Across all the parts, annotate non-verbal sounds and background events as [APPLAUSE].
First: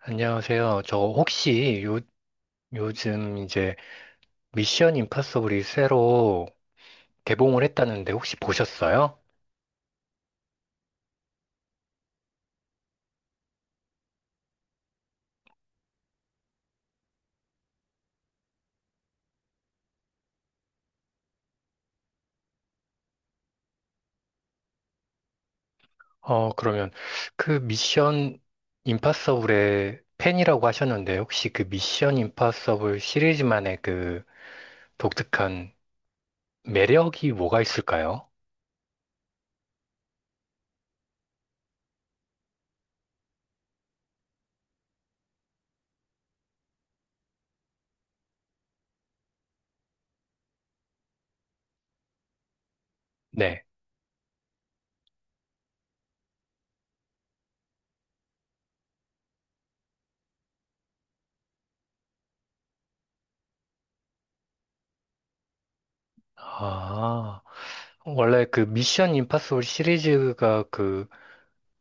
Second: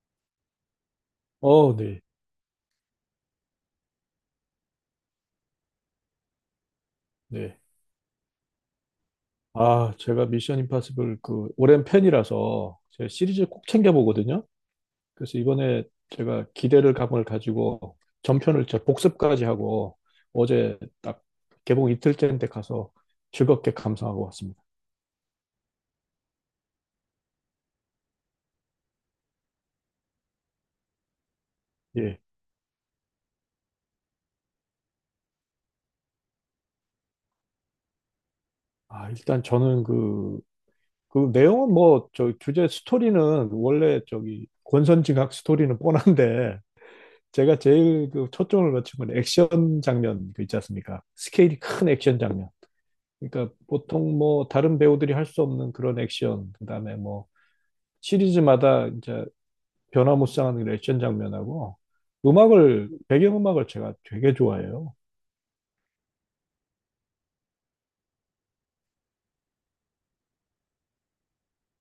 안녕하세요. 저 어, 혹시 요, 네, 요즘 이제 미션 임파서블이 새로 네. 개봉을 했다는데 혹시 보셨어요? 아, 제가 미션 임파서블 그 오랜 팬이라서 제 시리즈 꼭 챙겨 보거든요. 그래서 이번에 제가 기대를 감을 가지고 전편을 제 복습까지 하고 어제 딱 개봉 이틀째인데 가서 즐겁게 감상하고 왔습니다. 그러면 그 미션 임파서블의 팬이라고 하셨는데 혹시 그 미션 예. 임파서블 시리즈만의 그 독특한 매력이 뭐가 있을까요? 아, 일단 저는 그, 내용은 뭐, 저 주제 스토리는 원래 저기 권선징악 스토리는 뻔한데 제가 제일 그 초점을 맞춘 건 액션 장면, 그 있지 않습니까? 스케일이 큰 액션 장면. 그러니까 네. 보통 뭐 다른 배우들이 할 수 없는 그런 액션, 그다음에 뭐 시리즈마다 이제 변화무쌍한 그런 액션 장면하고 음악을 배경음악을 제가 되게 좋아해요. 아, 원래 그 미션 임파서블 시리즈가 그,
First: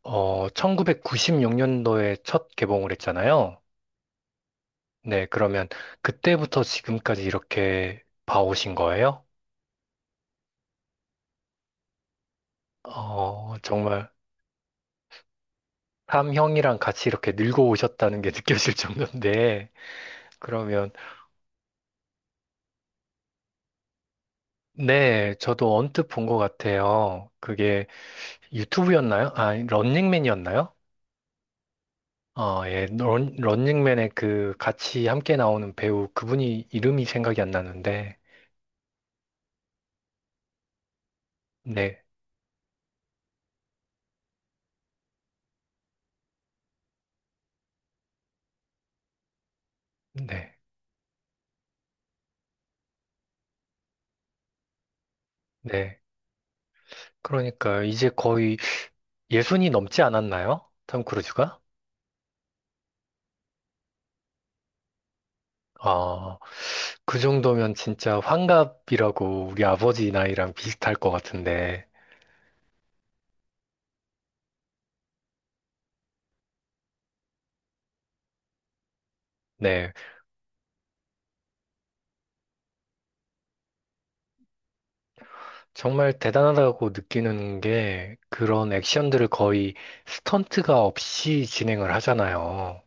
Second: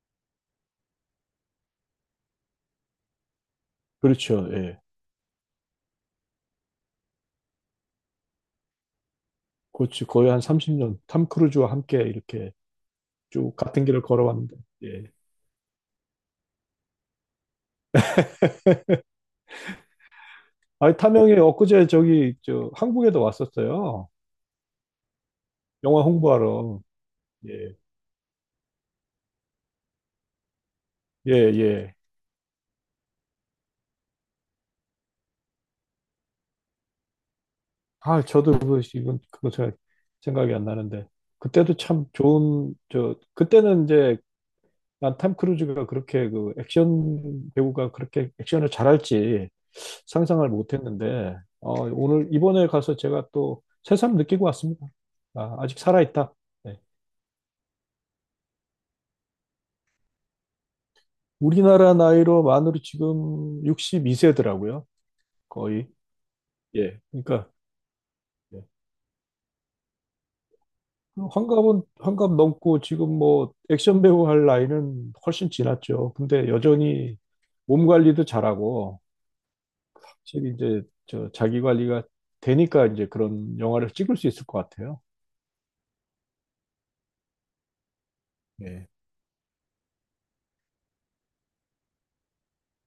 1996년도에 첫 개봉을 했잖아요. 그렇죠. 예. 네, 그러면 그때부터 지금까지 이렇게 봐오신 거예요? 그렇지. 거의 한 30년 탐 크루즈와 함께 이렇게 쭉 같은 길을 정말 걸어왔는데. 예. 삼형이랑 같이 이렇게 늙어오셨다는 게 [LAUGHS] 느껴질 정도인데, 그러면, 아니 탐영이 엊그제 저기 저 한국에도 왔었어요. 네, 저도 영화 언뜻 본 것 홍보하러. 같아요. 예. 그게 유튜브였나요? 아, 런닝맨이었나요? 예, 예. 예, 런닝맨의 그 같이 함께 나오는 배우 그분이 이름이 생각이 안 나는데, 아, 저도 그 이건 그거 제가 생각이 안 나는데 그때도 네, 참 좋은 저 그때는 이제 난 탐 크루즈가 그렇게 그 액션 배우가 그렇게 액션을 잘할지 상상을 네, 못했는데 오늘 이번에 가서 제가 또 새삼 느끼고 왔습니다. 아, 아직 네. 살아있다. 네. 그러니까 이제 거의 예순이 넘지 않았나요? 톰 크루즈가? 우리나라 나이로 만으로 지금 62세더라고요. 거의. 아, 예. 그 그러니까 정도면 진짜 예. 환갑이라고 우리 아버지 나이랑 비슷할 것 그 환갑은 같은데, 환갑 넘고 지금 뭐 액션 배우 할 나이는 훨씬 지났죠. 근데 여전히 몸 관리도 잘하고 네, 확실히 이제 저 자기 관리가 되니까 이제 그런 영화를 찍을 수 있을 것 같아요. 정말 대단하다고 느끼는 게 그런 예. 액션들을 거의 스턴트가 없이 진행을 하잖아요.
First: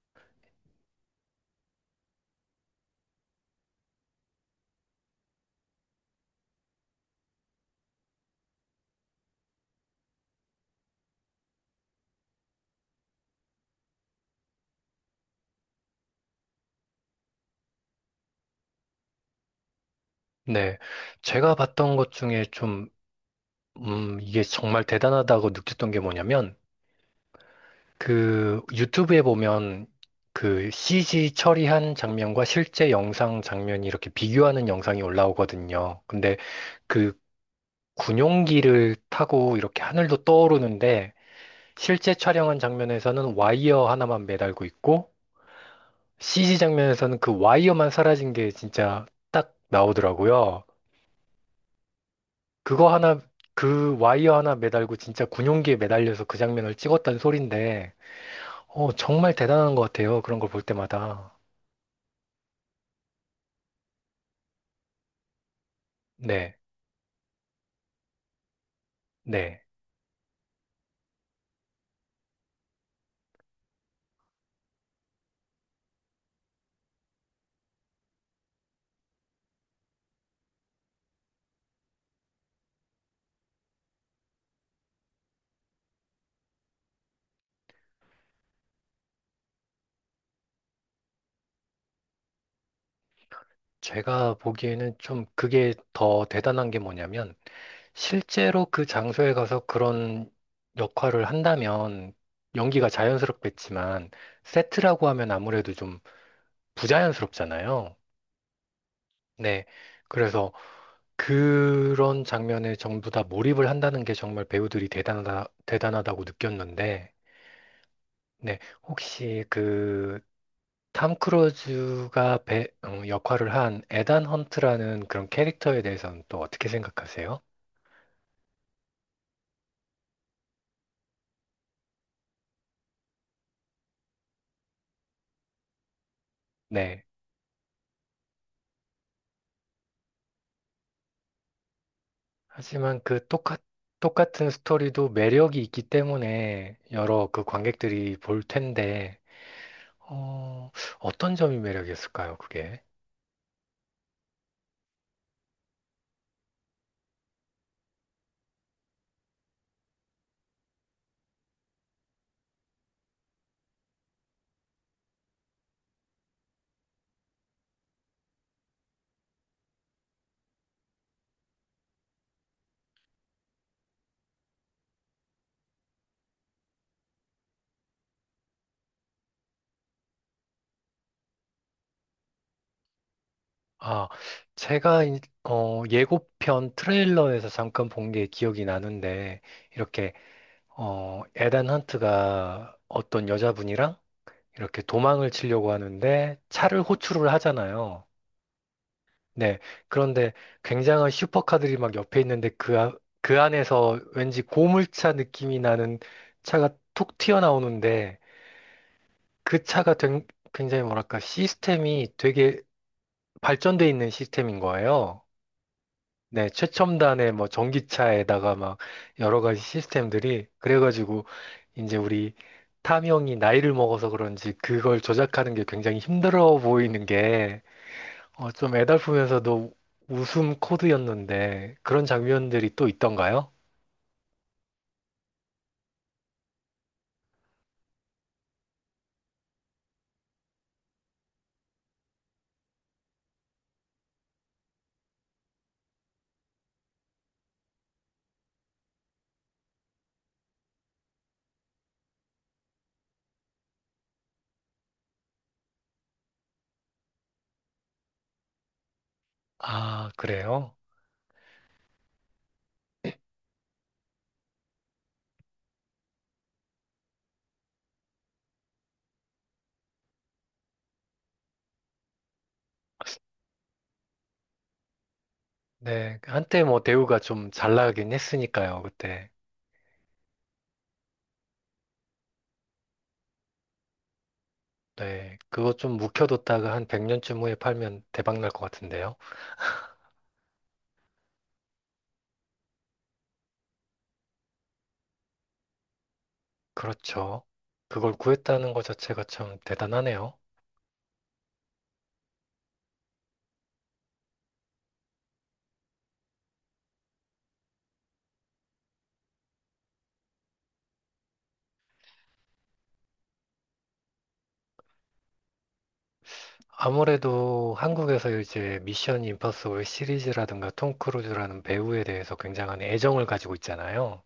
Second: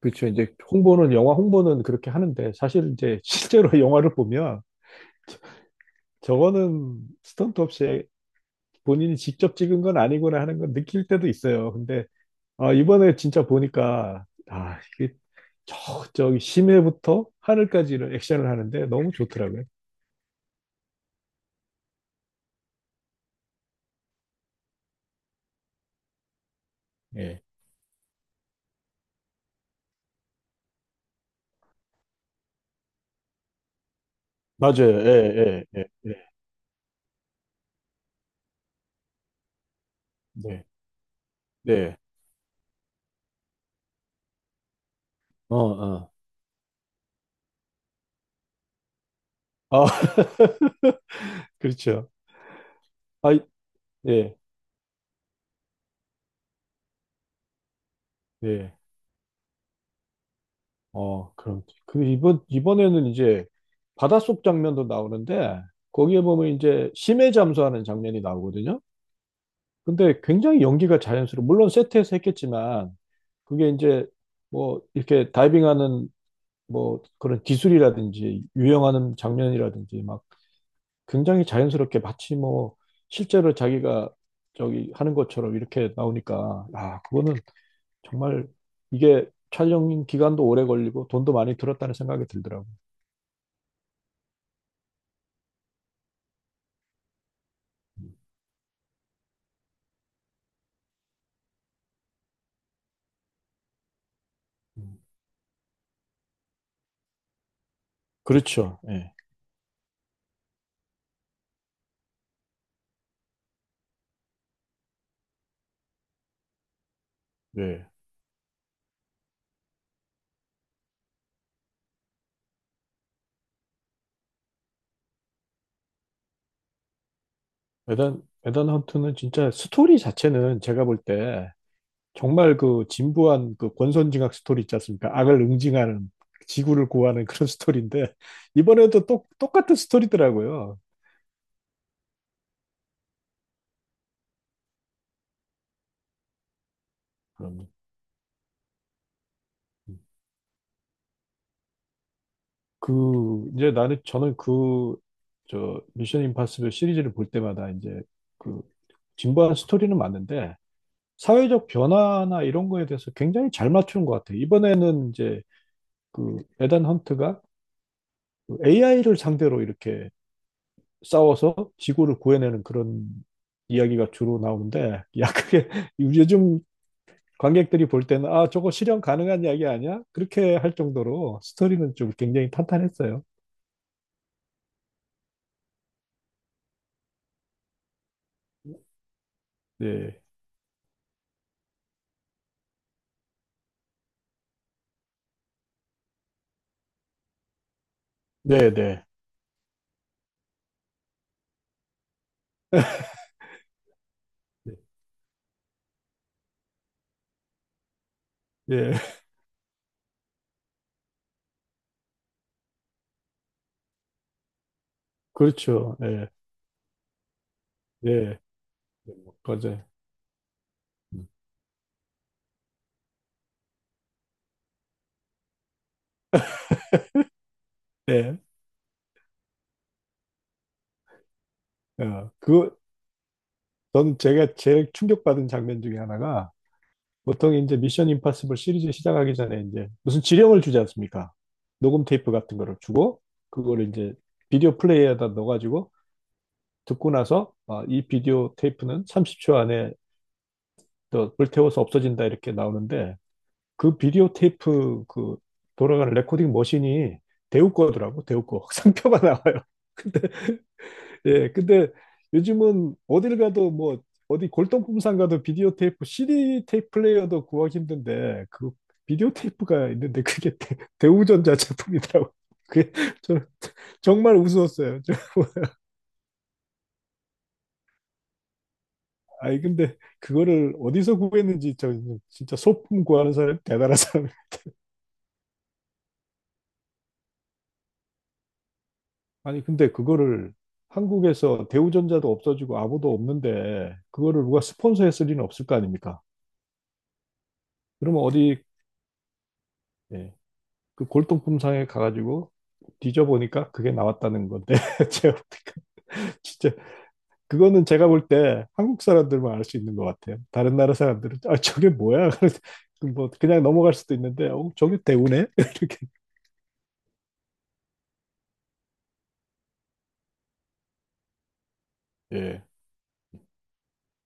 그렇죠. 이제 홍보는 영화 홍보는 그렇게 하는데 사실 이제 실제로 [LAUGHS] 영화를 보면 저거는 스턴트 없이 본인이 직접 찍은 건 아니구나 하는 건 느낄 때도 있어요. 근데 아, 이번에 진짜 보니까 아, 이게 저 저기 심해부터 하늘까지는 액션을 하는데 너무 좋더라고요. 네, 제가 봤던 것 중에 좀, 이게 정말 대단하다고 느꼈던 게 뭐냐면, 예. 그 유튜브에 보면 그 CG 처리한 장면과 실제 영상 장면이 이렇게 비교하는 영상이 맞아요. 예, 예, 예, 올라오거든요. 예. 근데 그 군용기를 타고 이렇게 하늘도 네. 떠오르는데 네. 실제 촬영한 장면에서는 와이어 하나만 매달고 있고 어, 어. CG 장면에서는 그 와이어만 사라진 게 진짜 딱 아, [LAUGHS] 나오더라고요. 그렇죠. 그거 하나, 아, 그 예. 와이어 하나 매달고 진짜 군용기에 매달려서 그 장면을 찍었다는 소린데, 네. 정말 대단한 것 같아요. 그런 걸 볼 어, 때마다. 그럼. 그 이번에는 이제 바닷속 장면도 나오는데 거기에 보면 네, 이제 심해 잠수하는 장면이 나오거든요. 네. 근데 굉장히 연기가 자연스러워. 물론 세트에서 했겠지만 그게 이제 뭐 이렇게 다이빙하는 뭐 그런 기술이라든지 유영하는 장면이라든지 막 굉장히 자연스럽게 마치 뭐 실제로 자기가 저기 하는 것처럼 이렇게 나오니까 아, 그거는 정말 이게 촬영 기간도 오래 걸리고 돈도 많이 들었다는 생각이 들더라고요. 제가 보기에는 좀 그게 더 대단한 게 뭐냐면, 실제로 그 장소에 가서 그런 역할을 한다면 연기가 자연스럽겠지만 음. 세트라고 하면 아무래도 좀 부자연스럽잖아요. 그렇죠. 예. 네. 그래서 그런 장면에 전부 다 몰입을 한다는 게 정말 배우들이 대단하다, 대단하다고 느꼈는데, 예. 네. 혹시 그 탐 크루즈가 역할을 한 에단 헌트라는 그런 캐릭터에 대해서는 또 어떻게 생각하세요? 에단 헌트는 진짜 스토리 자체는 제가 볼 때 정말 그 진부한 그 권선징악 스토리 있지 않습니까? 악을 응징하는 지구를 네. 구하는 그런 스토리인데 이번에도 똑같은 스토리더라고요. 하지만 그 똑같은 스토리도 매력이 있기 때문에 여러 그 음. 관객들이 볼 텐데, 어, 어떤 점이 매력이었을까요, 그게? 그 이제 나는 저는 그 저 미션 임파서블 시리즈를 볼 때마다 이제 그 진부한 스토리는 맞는데 사회적 변화나 이런 거에 대해서 굉장히 잘 맞추는 것 같아요. 이번에는 이제 그 에단 헌트가 AI를 상대로 이렇게 싸워서 지구를 구해내는 그런 이야기가 주로 나오는데, 야, 그게 [LAUGHS] 요즘 관객들이 볼 때는 아, 저거 실현 가능한 이야기 아니야? 그렇게 할 정도로 스토리는 좀 굉장히 탄탄했어요. 아, 제가, 예고편 트레일러에서 잠깐 본 게 기억이 나는데, 이렇게, 네, 어, 에단 헌트가 어떤 여자분이랑 이렇게 도망을 치려고 하는데 차를 호출을 하잖아요. 네, 네. 네. 그런데 굉장한 슈퍼카들이 막 옆에 있는데 그, 그 안에서 왠지 고물차 느낌이 나는 차가 툭 튀어나오는데 예, [LAUGHS] 그 차가 굉장히 뭐랄까 시스템이 되게 발전돼 있는 시스템인 거예요. 그렇죠. 예, 네. 최첨단의 뭐 예, 전기차에다가 막 여러 가지 맞아요. 시스템들이 그래가지고 이제 우리 탐형이 나이를 먹어서 그런지 그걸 조작하는 게 굉장히 힘들어 보이는 게 네, 좀 애달프면서도 웃음 코드였는데 그런 어, 장면들이 그, 또 있던가요? 전 제가 제일 충격받은 장면 중에 하나가 보통 이제 미션 임파서블 시리즈 시작하기 전에 이제 무슨 지령을 주지 않습니까? 녹음 테이프 같은 거를 주고 그거를 이제 비디오 플레이어에다 넣어가지고 듣고 나서 아, 이 비디오 테이프는 30초 안에 또 불태워서 없어진다 이렇게 나오는데 그 비디오 테이프 그 돌아가는 레코딩 머신이 데우 거더라고, 데우 거 [LAUGHS] 상표가 나와요. 아, 그래요? 예, 근데 요즘은 어딜 가도 뭐 어디 골동품상 가도 비디오 테이프, CD 테이프 플레이어도 구하기 힘든데 그 비디오 테이프가 있는데 그게 대우전자 제품이더라고. [LAUGHS] 그게 저 정말 우스웠어요. 저, [LAUGHS] 네, 한때 뭐 대우가 좀 잘 나가긴 했으니까요, 그때. 아니 근데 그거를 어디서 구했는지 저 진짜 소품 구하는 사람 대단한 사람. [LAUGHS] 네, 그거 좀 묵혀뒀다가 한 100년쯤 후에 팔면 대박 날 것 같은데요. 아니 근데 그거를 한국에서 대우전자도 없어지고 아무도 없는데 그거를 누가 스폰서했을 리는 없을 거 아닙니까? 그렇죠. 그걸 그러면 어디 구했다는 것 자체가 참 대단하네요. 예, 그 골동품상에 가가지고 뒤져보니까 그게 나왔다는 건데 [LAUGHS] 제가 보니까 진짜 그거는 제가 볼 때 한국 사람들만 알 수 있는 것 같아요. 다른 나라 사람들은 아, 저게 뭐야? [LAUGHS] 그래서 뭐 그냥 넘어갈 수도 있는데 어, 저게 대우네? [LAUGHS] 이렇게 아무래도 한국에서 이제 미션 임파서블 시리즈라든가 톰 크루즈라는 배우에 대해서 예, 굉장한 애정을 가지고 있잖아요.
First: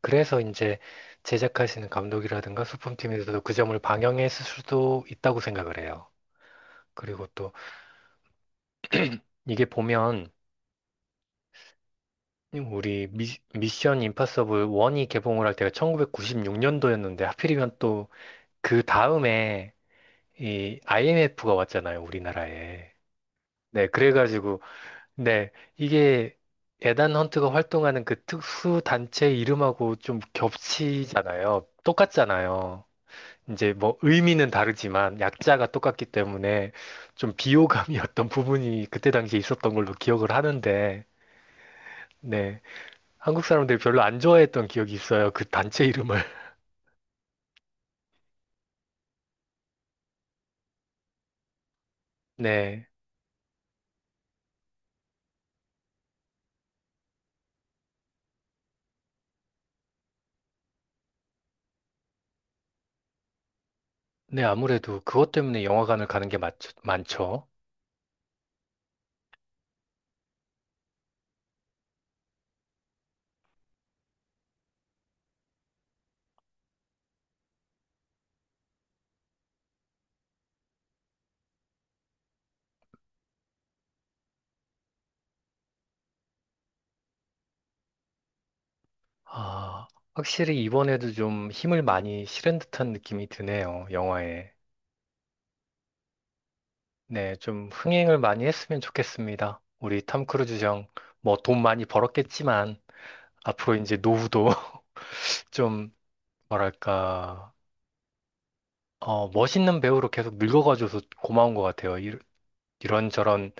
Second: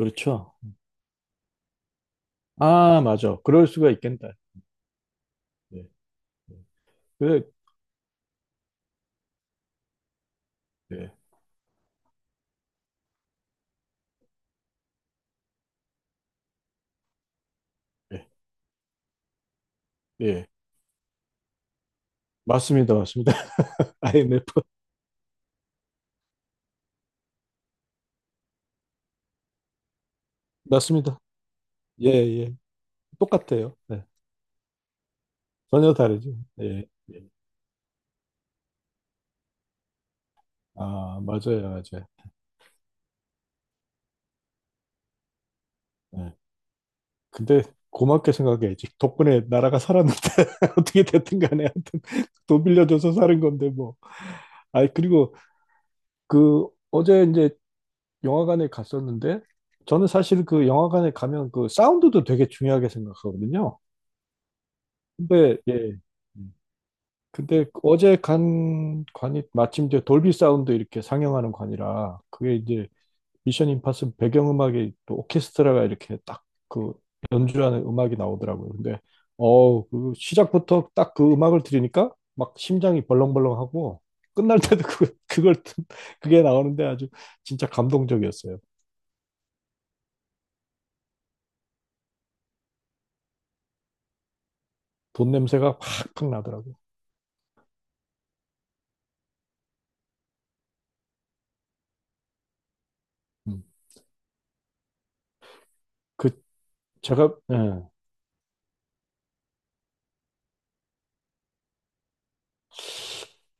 그래서 이제 제작하시는 감독이라든가 아, 맞아, 소품팀에서도 그 그럴 점을 수가 있겠다. 방영했을 수도 있다고 생각을 예. 해요. 예. 그리고 그래 또 이게 보면 예. 우리 미션 임파서블 1이 개봉을 할 때가 1996년도였는데 하필이면 또 예. 그 다음에 예. 이 IMF가 왔잖아요, 우리나라에. 맞습니다, 맞습니다. 네, [LAUGHS] 그래가지고 IMF 네, 이게 에단 헌트가 활동하는 그 특수 단체 이름하고 좀 맞습니다. 겹치잖아요. 예, 예. 똑같잖아요. 이제 똑같아요. 뭐 네. 의미는 다르지만 약자가 전혀 똑같기 다르죠. 때문에 예. 예. 좀 비호감이었던 부분이 그때 당시에 있었던 걸로 기억을 하는데, 아, 맞아요, 맞아요. 네. 한국 사람들이 별로 안 좋아했던 기억이 있어요. 그 단체 이름을. 예. [LAUGHS] 근데 고맙게 생각해야지. 덕분에 나라가 살았는데 [LAUGHS] 어떻게 됐든 간에 하여튼 돈 네. 빌려줘서 사는 건데 뭐. 아이, 그리고 그 어제 이제 영화관에 갔었는데 저는 사실 그 영화관에 가면 그 사운드도 되게 중요하게 생각하거든요. 네, 아무래도 그것 근데 때문에 예. 영화관을 가는 게 많죠. 근데 어제 간 관이 마침 이제 돌비 사운드 이렇게 상영하는 관이라 그게 이제 미션 임파서블 배경음악이 또 오케스트라가 이렇게 딱 그 연주하는 음악이 나오더라고요. 근데 어우 그 시작부터 딱 그 음악을 들으니까 막 심장이 벌렁벌렁하고 끝날 때도 그게 나오는데 아주 진짜 감동적이었어요. 아, 확실히 이번에도 좀 힘을 많이 실은 듯한 느낌이 드네요. 영화에. 돈 냄새가 팍팍 나더라고요. 네, 좀 흥행을 많이 했으면 좋겠습니다. 우리 탐 크루즈 형, 뭐 돈 많이 벌었겠지만, 음. 앞으로 이제 노후도 [LAUGHS] 좀 그 제가 뭐랄까, 예, 멋있는 배우로 계속 늙어가줘서 고마운 것 같아요. 이, 런저런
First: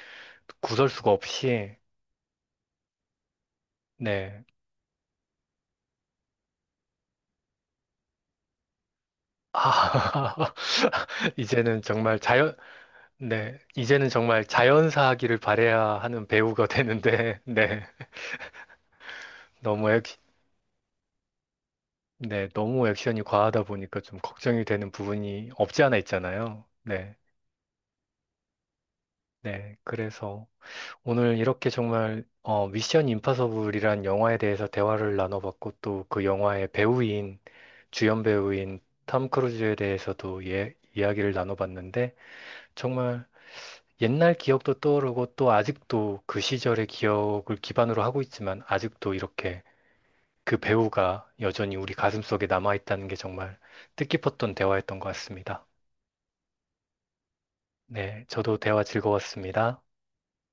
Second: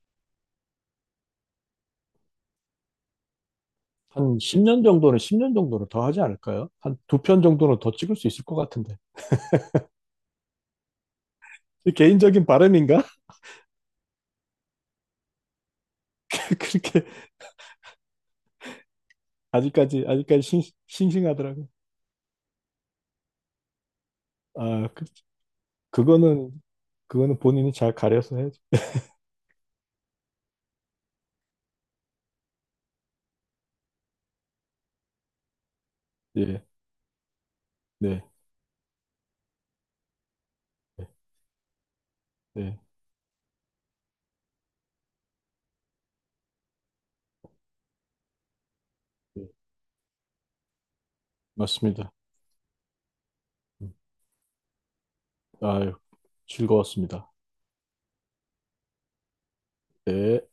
구설수가 없이, 한 네. 10년 정도는 10년 정도는 더 하지 않을까요? 한 두 편 정도는 더 찍을 수 있을 것 같은데. 아, [LAUGHS] 이제는 정말 개인적인 자연, 바람인가? 네. 이제는 정말 자연사하기를 바래야 하는 [LAUGHS] 배우가 그렇게 되는데, [LAUGHS] 네. 너무 아직까지 액, 아직까지 싱, 싱하더라고요. 네. 너무 액션이 과하다 보니까 좀 걱정이 아, 되는 그, 부분이 없지 않아 그거는 있잖아요. 네. 그거는 본인이 잘 가려서 해야죠. 네. 그래서. 오늘 이렇게 정말 미션 임파서블이란 영화에 대해서 대화를 나눠봤고 또 그 예, 영화의 배우인 주연 네, 배우인 탐 크루즈에 대해서도 예, 네, 이야기를 나눠봤는데 네, 정말 옛날 기억도 떠오르고 또 아직도 그 시절의 기억을 기반으로 하고 있지만 아직도 네. 이렇게 그 배우가 여전히 우리 맞습니다. 가슴속에 남아있다는 게 정말 음, 뜻깊었던 대화였던 것 같습니다. 아유, 즐거웠습니다. 네, 저도 대화 즐거웠습니다. 네.